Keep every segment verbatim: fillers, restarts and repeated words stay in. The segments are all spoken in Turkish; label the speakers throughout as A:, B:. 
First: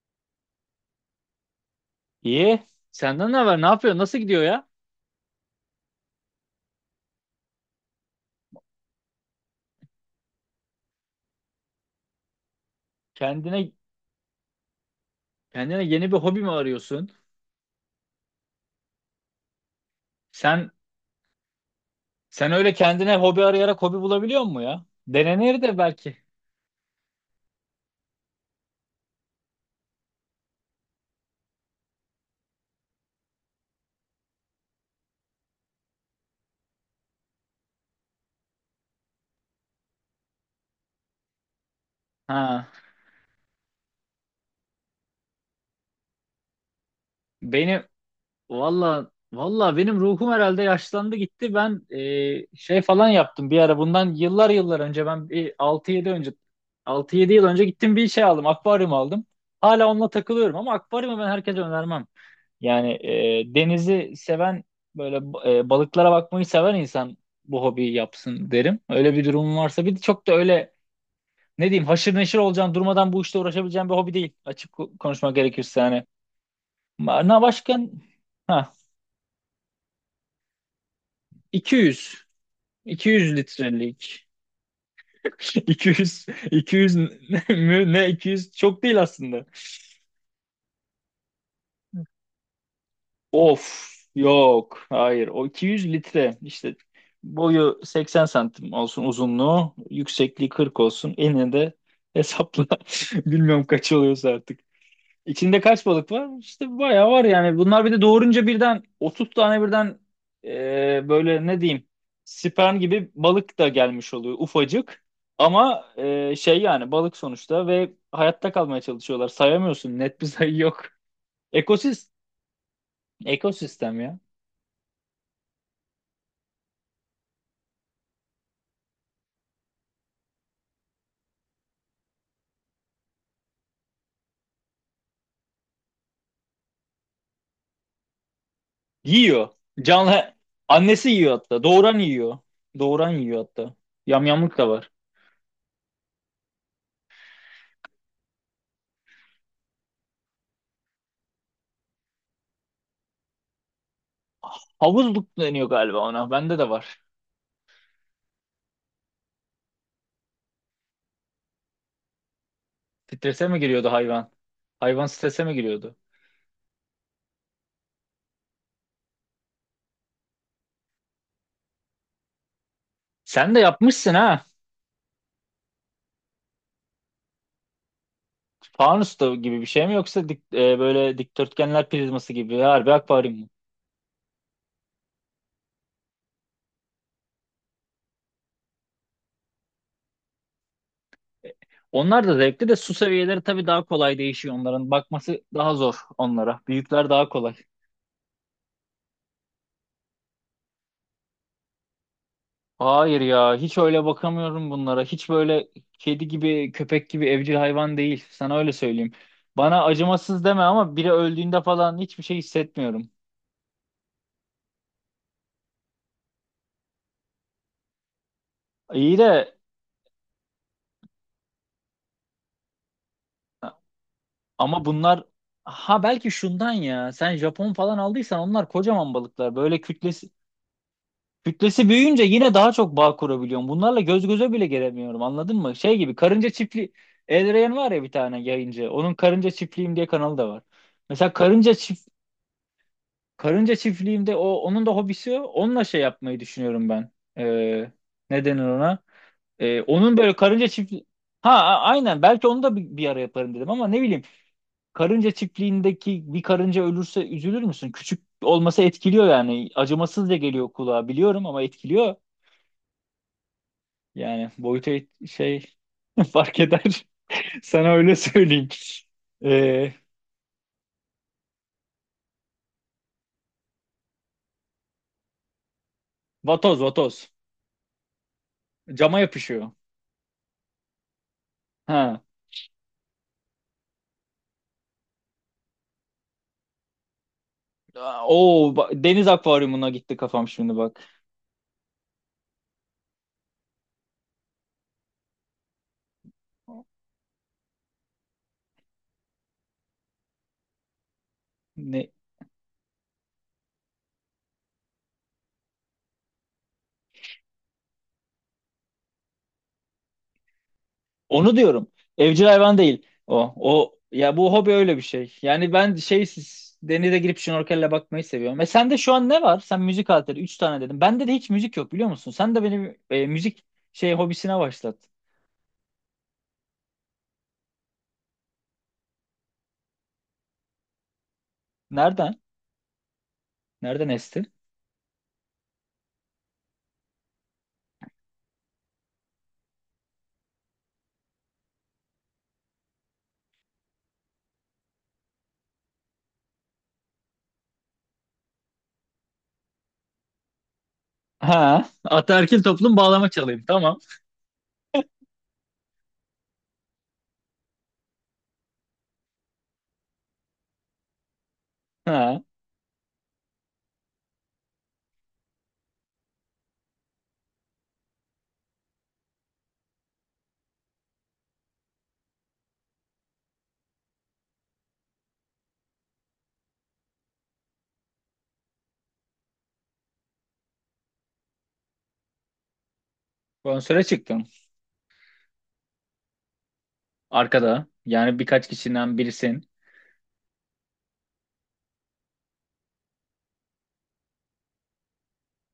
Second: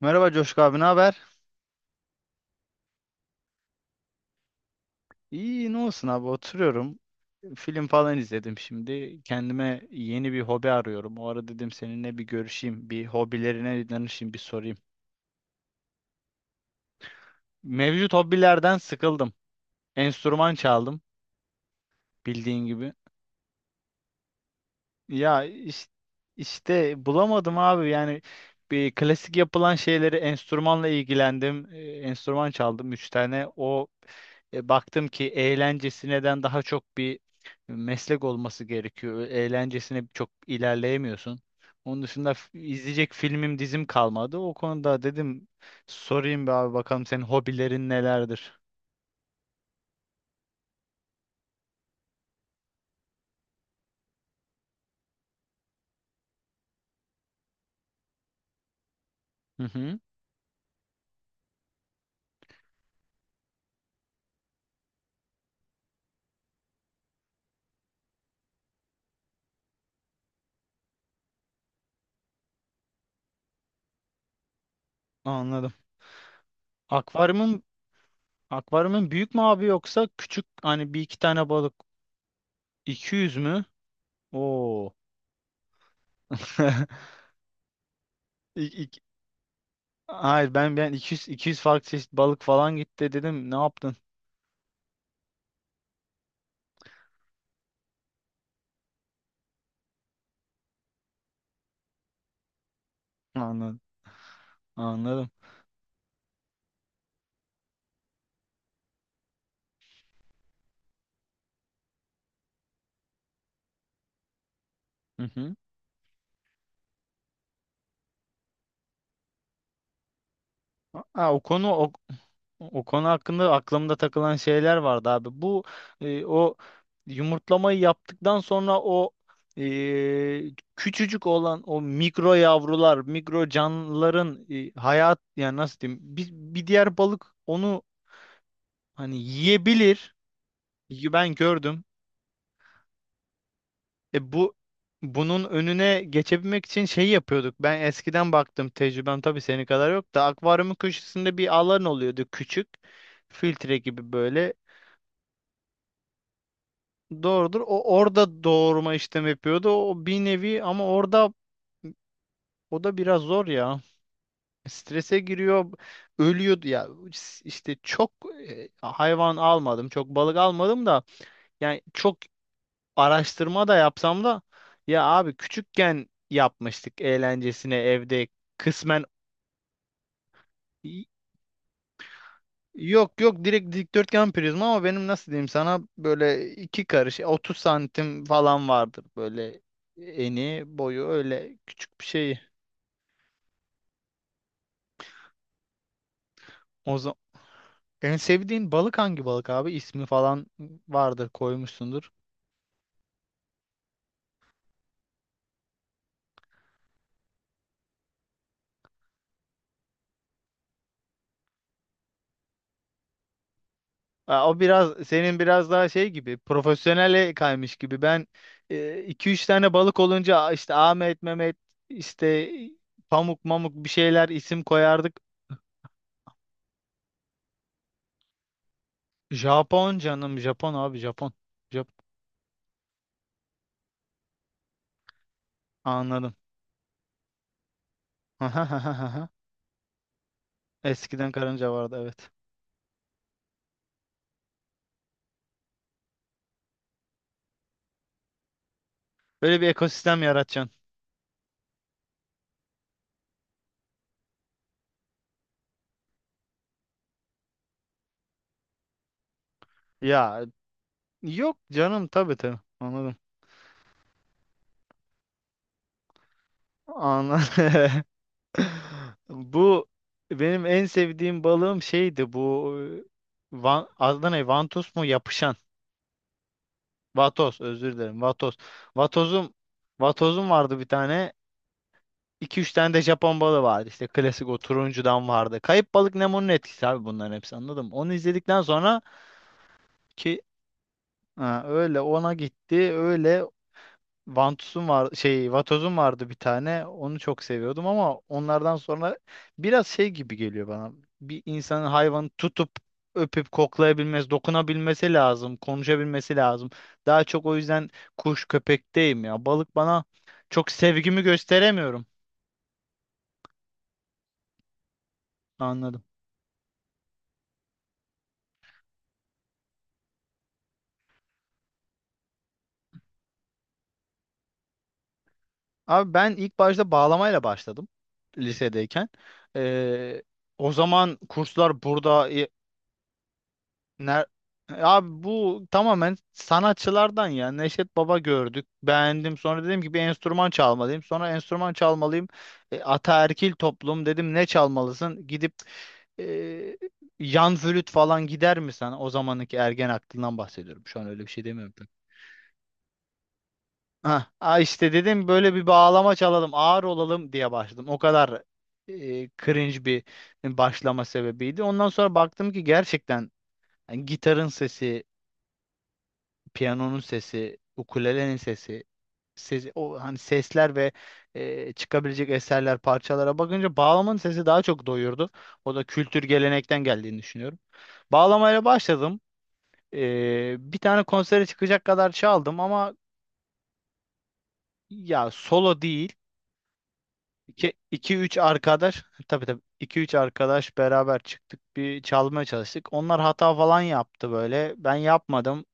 A: Merhaba Coşku abi, ne haber?
B: İyi. Senden ne haber? Ne yapıyorsun? Nasıl gidiyor ya?
A: İyi, ne olsun abi, oturuyorum. Film falan izledim şimdi. Kendime yeni bir hobi arıyorum. O ara dedim seninle bir görüşeyim, bir
B: Kendine
A: hobilerine danışayım, bir sorayım.
B: kendine yeni bir hobi mi arıyorsun?
A: Mevcut hobilerden sıkıldım. Enstrüman
B: Sen
A: çaldım,
B: sen
A: bildiğin
B: öyle
A: gibi.
B: kendine hobi arayarak hobi bulabiliyor musun ya?
A: Ya
B: Denenir de
A: iş-
B: belki.
A: işte, bulamadım abi yani bir klasik yapılan şeyleri enstrümanla ilgilendim. Ee, Enstrüman çaldım üç tane. O e, baktım ki eğlencesineden daha çok bir meslek olması gerekiyor. Eğlencesine çok ilerleyemiyorsun. Onun dışında f-
B: Ha.
A: izleyecek filmim dizim kalmadı. O konuda dedim sorayım bir abi bakalım senin
B: Benim
A: hobilerin nelerdir?
B: valla valla benim ruhum herhalde yaşlandı gitti. Ben e, şey falan yaptım bir ara. Bundan yıllar yıllar önce ben bir altı yedi önce altı yedi yıl önce gittim bir şey aldım. Akvaryum aldım.
A: Hı
B: Hala
A: hı,
B: onunla takılıyorum ama akvaryumu ben herkese önermem. Yani e, denizi seven böyle e, balıklara bakmayı seven insan bu hobiyi yapsın derim. Öyle bir durumun varsa bir de çok da öyle ne diyeyim haşır neşir olacağın, durmadan bu işte uğraşabileceğin bir hobi değil. Açık ko- konuşmak
A: anladım.
B: gerekirse hani. Ma- Na
A: Akvaryumun
B: başka ha,
A: akvaryumun büyük mü abi yoksa küçük hani bir iki tane balık
B: 200
A: iki yüz
B: 200
A: mü?
B: litrelik.
A: Oo.
B: iki yüz iki yüz mü ne, iki yüz
A: İk-
B: çok
A: ik-
B: değil aslında.
A: Hayır ben ben iki yüz iki yüz farklı çeşit balık falan gitti dedim. Ne
B: Of,
A: yaptın?
B: yok hayır o iki yüz litre işte, boyu seksen santim olsun, uzunluğu yüksekliği kırk olsun, enine de hesapla bilmiyorum
A: Anladım.
B: kaç oluyorsa artık.
A: Anladım.
B: İçinde kaç balık var? İşte bayağı var yani, bunlar bir de doğurunca birden otuz tane birden e, böyle ne diyeyim sperm gibi balık da gelmiş oluyor ufacık.
A: Hı hı.
B: Ama e, şey yani balık sonuçta ve hayatta kalmaya çalışıyorlar, sayamıyorsun, net bir sayı yok.
A: Ha, o konu o,
B: Ekosistem,
A: o konu hakkında aklımda
B: ekosistem ya.
A: takılan şeyler vardı abi. Bu e, o yumurtlamayı yaptıktan sonra o e, küçücük olan o mikro yavrular, mikro canlıların e, hayat yani nasıl diyeyim? Bir, bir diğer balık onu hani
B: Yiyor.
A: yiyebilir.
B: Canlı annesi
A: Y-
B: yiyor
A: Ben
B: hatta.
A: gördüm.
B: Doğuran yiyor. Doğuran yiyor hatta.
A: E bu
B: Yamyamlık da var.
A: bunun önüne geçebilmek için şey yapıyorduk. Ben eskiden baktım tecrübem tabii senin kadar yok da akvaryumun köşesinde bir alan oluyordu küçük. Filtre gibi böyle.
B: Havuzluk deniyor galiba ona. Bende de var.
A: Doğrudur. O orada doğurma işlemi yapıyordu. O bir nevi ama orada o da biraz zor
B: Strese mi
A: ya.
B: giriyordu hayvan? Hayvan
A: Strese
B: strese mi
A: giriyor,
B: giriyordu?
A: ölüyordu ya. İşte çok e, hayvan almadım, çok balık almadım da yani çok
B: Sen de
A: araştırma da
B: yapmışsın
A: yapsam da
B: ha.
A: ya abi küçükken yapmıştık eğlencesine evde kısmen.
B: Fanus da gibi bir şey mi, yoksa dik- e,
A: Y-
B: böyle dikdörtgenler prizması gibi harbi
A: Yok yok,
B: akvaryum mu?
A: direkt dikdörtgen prizma ama benim nasıl diyeyim sana böyle iki karış otuz santim falan vardır böyle eni boyu öyle küçük bir
B: Onlar da
A: şey.
B: zevkli de, su seviyeleri tabii daha kolay değişiyor onların. Bakması daha zor onlara.
A: O
B: Büyükler
A: zaman
B: daha kolay.
A: en sevdiğin balık hangi balık abi? İsmi falan vardır koymuşsundur.
B: Hayır ya, hiç öyle bakamıyorum bunlara. Hiç böyle kedi gibi köpek gibi evcil hayvan değil. Sana öyle söyleyeyim. Bana acımasız deme ama biri öldüğünde falan hiçbir şey hissetmiyorum.
A: Aa, o biraz senin biraz daha şey gibi profesyonele kaymış gibi. Ben e,
B: İyi
A: iki üç
B: de
A: tane balık olunca "Aa, işte Ahmet, Mehmet, işte Pamuk, Mamuk" bir şeyler isim
B: ama
A: koyardık.
B: bunlar, ha belki şundan ya. Sen Japon falan aldıysan, onlar kocaman balıklar. Böyle
A: Japon
B: kütlesi
A: canım Japon abi Japon. Jap
B: kütlesi büyüyünce yine daha çok bağ kurabiliyorum. Bunlarla göz göze bile gelemiyorum. Anladın mı? Şey gibi,
A: anladım.
B: karınca çiftliği Elrayan var ya bir tane yayıncı. Onun karınca çiftliğim diye kanalı da var.
A: Eskiden
B: Mesela
A: karınca
B: karınca
A: vardı
B: çift
A: evet.
B: Karınca çiftliğimde, o onun da hobisi o. Onunla şey yapmayı düşünüyorum ben. Ee, ne denir ona?
A: Böyle bir
B: Ee, onun
A: ekosistem
B: böyle karınca
A: yaratacaksın.
B: çiftliği. Ha a- aynen, belki onu da bir, bir ara yaparım dedim ama ne bileyim, karınca çiftliğindeki bir karınca ölürse üzülür müsün? Küçük olması etkiliyor yani, acımasız da
A: Ya
B: geliyor kulağa biliyorum
A: yok
B: ama
A: canım,
B: etkiliyor.
A: tabii tabii anladım.
B: Yani boyutu et- şey fark eder
A: Anladım.
B: sana öyle söyleyeyim.
A: Bu
B: Ee,
A: benim en sevdiğim balığım şeydi, bu e, Van, adı ne? Vantus mu? Yapışan.
B: vatoz, vatoz
A: Vatos, özür dilerim. Vatos.
B: cama
A: Vatozum
B: yapışıyor.
A: Vatozum vardı bir tane.
B: Ha.
A: İki üç tane de Japon balığı vardı. İşte klasik o turuncudan vardı. Kayıp Balık Nemo'nun etkisi abi, bunların hepsi, anladım. Onu izledikten
B: O
A: sonra
B: deniz akvaryumuna gitti
A: ki
B: kafam şimdi bak.
A: ha, öyle ona gitti. Öyle Vantus'un var şey Vatoz'un vardı bir tane. Onu çok seviyordum ama onlardan sonra biraz şey gibi geliyor bana. Bir insanın
B: Ne?
A: hayvanı tutup öpüp koklayabilmesi, dokunabilmesi lazım, konuşabilmesi lazım. Daha çok o yüzden kuş köpekteyim ya. Balık bana, çok sevgimi
B: Onu diyorum.
A: gösteremiyorum.
B: Evcil hayvan değil o. O ya, bu hobi öyle bir şey. Yani ben
A: Anladım.
B: şey, siz- denize girip şnorkelle bakmayı seviyorum. E sende şu an ne var? Sen müzik aleti üç tane dedim. Bende de hiç müzik yok biliyor musun? Sen de benim e, müzik şey hobisine başlat.
A: Abi ben ilk başta bağlamayla başladım lisedeyken. Ee, O zaman kurslar burada.
B: Nereden? Nereden
A: Ner
B: esti?
A: Abi bu tamamen sanatçılardan ya. Neşet Baba gördük. Beğendim. Sonra dedim ki bir enstrüman çalmalıyım. Sonra enstrüman çalmalıyım. E, ataerkil toplum, dedim ne çalmalısın? Gidip e, yan flüt falan gider mi sen? O zamanki ergen aklından bahsediyorum. Şu an öyle bir şey demiyorum tabii.
B: Ha, ataerkil toplum bağlama çalayım. Tamam.
A: Ha, ha işte dedim böyle bir bağlama çalalım, ağır olalım diye başladım. O kadar e, cringe bir başlama sebebiydi. Ondan sonra
B: Ha,
A: baktım ki gerçekten yani gitarın sesi, piyanonun sesi, ukulelenin sesi, sesi o hani sesler ve e, çıkabilecek eserler, parçalara bakınca bağlamanın sesi daha çok doyurdu. O da kültür gelenekten geldiğini düşünüyorum. Bağlamayla başladım. E, bir tane konsere çıkacak kadar çaldım ama
B: konsere çıktın.
A: ya solo değil.
B: Arkada.
A: İki üç
B: Yani birkaç
A: arkadaş
B: kişiden
A: tabii tabii,
B: birisin.
A: iki üç arkadaş beraber çıktık, bir çalmaya çalıştık. Onlar hata falan yaptı böyle. Ben yapmadım.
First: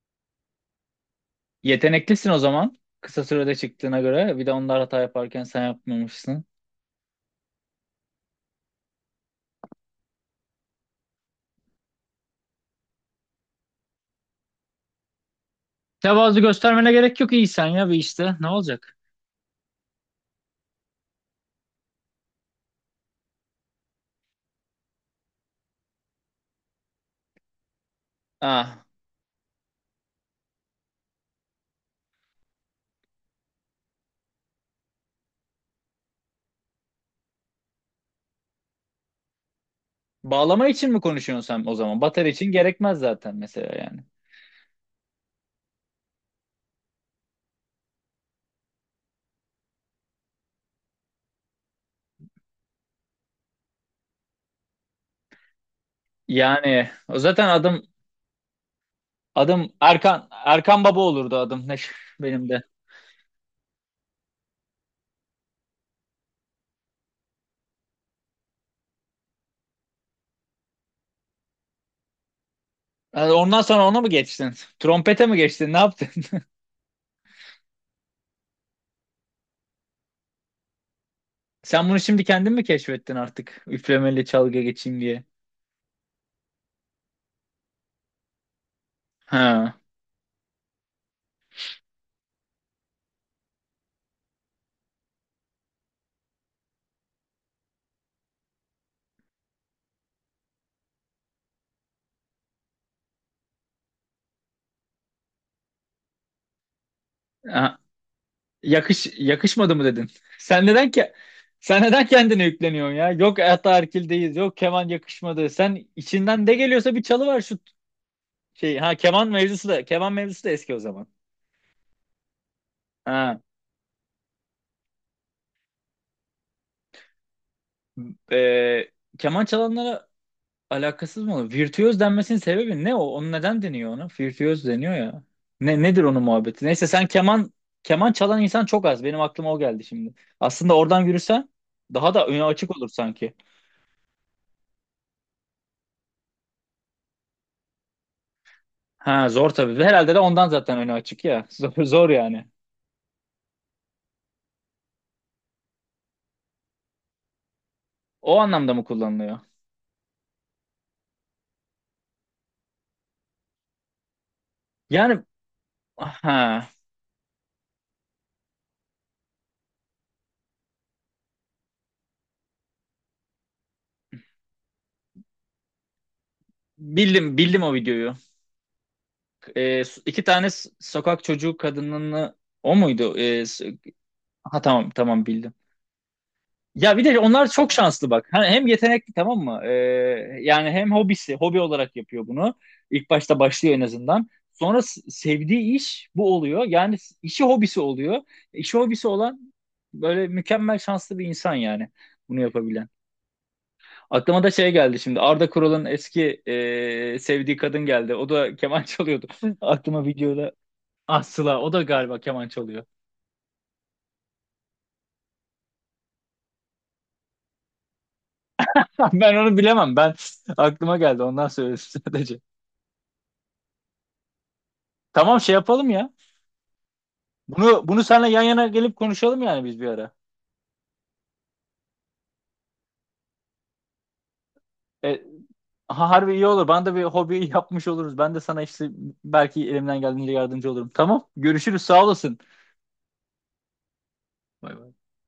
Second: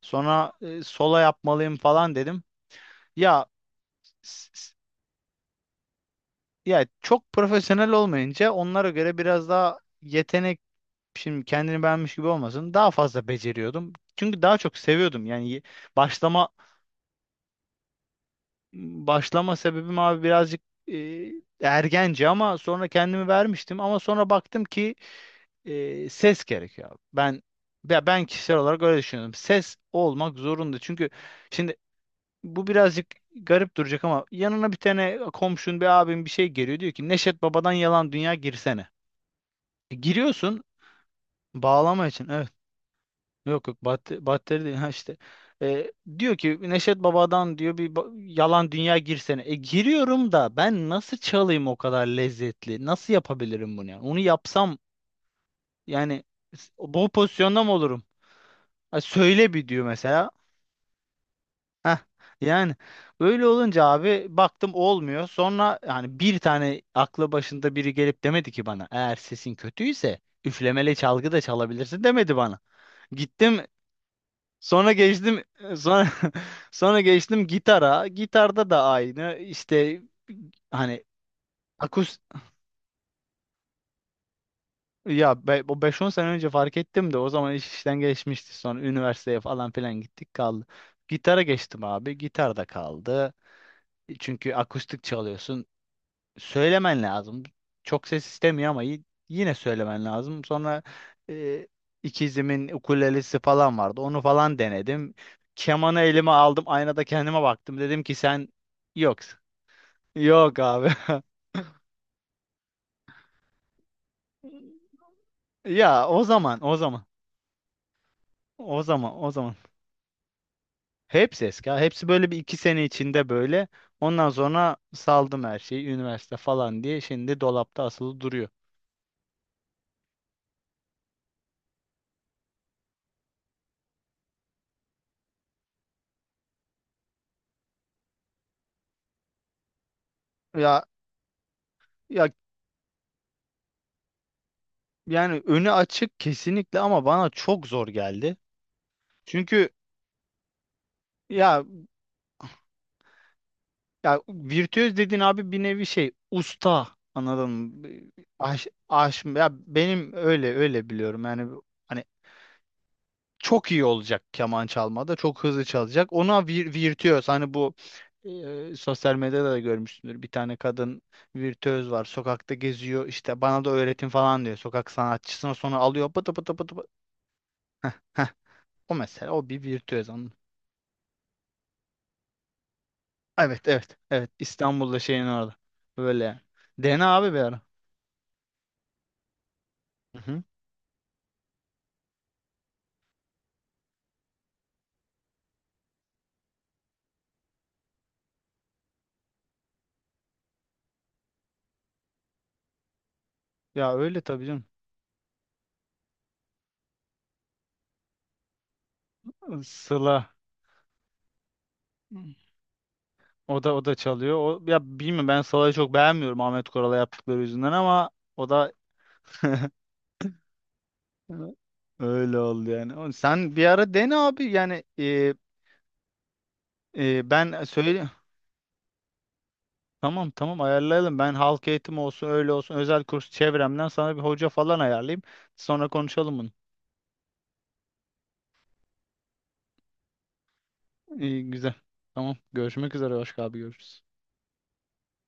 A: Sonra e, solo yapmalıyım falan
B: Yeteneklisin o
A: dedim.
B: zaman. Kısa
A: Ya
B: sürede çıktığına göre. Bir de onlar hata yaparken sen yapmamışsın.
A: Ya çok profesyonel olmayınca onlara göre biraz daha yetenek, şimdi kendini beğenmiş gibi olmasın, daha fazla beceriyordum. Çünkü daha çok seviyordum. Yani ye-
B: Tevazu
A: başlama
B: göstermene gerek yok, iyisen ya bir işte. Ne olacak?
A: başlama sebebim abi birazcık e, ergence ama sonra kendimi vermiştim, ama sonra baktım ki e, ses gerekiyor, abi. Ben ya ben kişisel olarak
B: Ah,
A: öyle düşünüyorum. Ses olmak zorunda. Çünkü şimdi bu birazcık garip duracak ama yanına bir tane komşun, bir abim bir şey, geliyor diyor ki Neşet Baba'dan yalan dünya girsene. E, Giriyorsun
B: bağlama için mi konuşuyorsun sen o zaman?
A: bağlama için.
B: Batarya
A: Evet.
B: için gerekmez zaten
A: Yok
B: mesela
A: yok,
B: yani.
A: batteri, batteri değil. Ha işte. E, Diyor ki Neşet Baba'dan, diyor, bir ba- yalan dünya girsene. E giriyorum da ben nasıl çalayım o kadar lezzetli? Nasıl yapabilirim bunu yani? Onu yapsam yani s-
B: Yani
A: bu
B: o zaten
A: pozisyonda mı
B: adım
A: olurum? Ha, söyle bir
B: adım
A: diyor
B: Erkan
A: mesela.
B: Erkan Baba olurdu adım, ne
A: Heh.
B: benim de.
A: Yani öyle olunca abi baktım olmuyor. Sonra yani bir tane aklı başında biri gelip demedi ki bana eğer sesin kötüyse üflemeli çalgı da çalabilirsin, demedi bana.
B: Ha,
A: Gittim
B: ondan sonra ona mı geçtin?
A: Sonra
B: Trompete mi
A: geçtim,
B: geçtin? Ne
A: sonra
B: yaptın?
A: sonra geçtim gitara. Gitarda da aynı. İşte hani
B: Sen bunu
A: akus
B: şimdi kendin mi keşfettin artık? Üflemeli çalgı geçeyim diye.
A: ya be, o beş on sene önce fark ettim de o zaman iş işten geçmişti. Sonra üniversiteye falan
B: Ha.
A: filan gittik, kaldı. Gitara geçtim abi. Gitar da kaldı. Çünkü akustik çalıyorsun, söylemen lazım. Çok ses istemiyor ama y- yine söylemen lazım. Sonra e, ikizimin ukulelesi falan vardı. Onu falan denedim. Kemanı elime aldım. Aynada kendime baktım. Dedim ki sen
B: Yakış
A: yoksun.
B: yakışmadı mı dedin?
A: Yok
B: Sen
A: abi.
B: neden ki sen neden kendine yükleniyorsun ya? Yok, ataerkildeyiz. Yok, keman yakışmadı. Sen
A: Ya o
B: içinden ne
A: zaman, o
B: geliyorsa bir
A: zaman,
B: çalı var şu şey.
A: o
B: Ha
A: zaman,
B: keman
A: o zaman.
B: mevzusu da, keman mevzusu da eski o zaman.
A: Hepsi eski. Ha. Hepsi böyle bir iki sene içinde
B: Ha.
A: böyle. Ondan sonra saldım her şeyi. Üniversite falan diye. Şimdi dolapta asılı duruyor.
B: e, keman çalanlara alakasız mı olur? Virtüöz denmesinin sebebi ne o? Onu neden deniyor ona? Virtüöz deniyor ya. Ne nedir onun muhabbeti? Neyse sen keman keman çalan insan çok az. Benim aklıma o geldi şimdi. Aslında
A: Ya
B: oradan yürüsen daha
A: ya
B: da öne açık olur sanki.
A: Yani önü açık kesinlikle ama bana çok zor geldi.
B: Ha zor
A: Çünkü
B: tabii. Ve herhalde de ondan zaten önü açık ya.
A: ya
B: Zor, zor yani.
A: ya virtüöz dediğin abi bir nevi şey, usta, anladın mı?
B: O
A: Aş,
B: anlamda mı
A: aş,
B: kullanılıyor?
A: ya benim öyle öyle biliyorum. Yani hani çok iyi olacak keman çalmada,
B: Yani
A: çok hızlı çalacak. Ona
B: ha,
A: vir, virtüöz hani, bu e, sosyal medyada da görmüşsündür. Bir tane kadın virtüöz var. Sokakta geziyor. İşte bana da öğretin falan diyor. Sokak sanatçısına sonra alıyor. Pıtı pıtı pıtı pıtı.
B: bildim bildim o
A: Heh,
B: videoyu.
A: heh. O mesela, o bir
B: Ee,
A: virtüöz.
B: iki tane s- sokak çocuğu kadınını, o muydu? Ee,
A: Evet
B: s-
A: evet evet,
B: ha tamam,
A: İstanbul'da, şeyin
B: tamam bildim.
A: orada. Böyle.
B: Ya bir
A: Dene
B: de
A: abi bir
B: onlar
A: ara.
B: çok şanslı bak. Hani hem yetenekli, tamam mı?
A: Hı
B: Ee,
A: hı.
B: yani hem hobisi, hobi olarak yapıyor bunu. İlk başta başlıyor en azından. Sonra s- sevdiği iş bu oluyor. Yani s- işi hobisi oluyor. İşi hobisi olan böyle mükemmel şanslı bir insan yani, bunu yapabilen.
A: Ya öyle
B: Aklıma
A: tabii
B: da
A: canım.
B: şey geldi şimdi. Arda Kural'ın eski ee, sevdiği kadın geldi. O da keman çalıyordu. Aklıma
A: Sıla.
B: videoda. Ah Sıla, o da
A: Hı.
B: galiba keman çalıyor.
A: O da o da çalıyor. O, ya bilmiyorum, ben Sıla'yı çok beğenmiyorum Ahmet Koral'a yaptıkları yüzünden ama o da,
B: Ben onu bilemem. Ben, aklıma geldi. Ondan
A: Hı,
B: söyledim
A: öyle
B: sadece.
A: oldu yani. O- Sen bir ara dene abi yani e,
B: Tamam, şey yapalım ya.
A: e, ben
B: Bunu bunu
A: söyle,
B: seninle yan yana gelip konuşalım yani biz bir ara.
A: tamam tamam ayarlayalım. Ben halk eğitim olsun, öyle olsun özel kurs, çevremden sana bir hoca falan ayarlayayım.
B: E,
A: Sonra
B: ha, harbi
A: konuşalım
B: iyi
A: bunu.
B: olur. Bana da bir hobi yapmış oluruz. Ben de sana işte belki elimden geldiğince yardımcı olurum. Tamam.
A: İyi güzel.
B: Görüşürüz. Sağ
A: Tamam
B: olasın.
A: görüşmek üzere, başka abi görüşürüz.
B: Bay bay.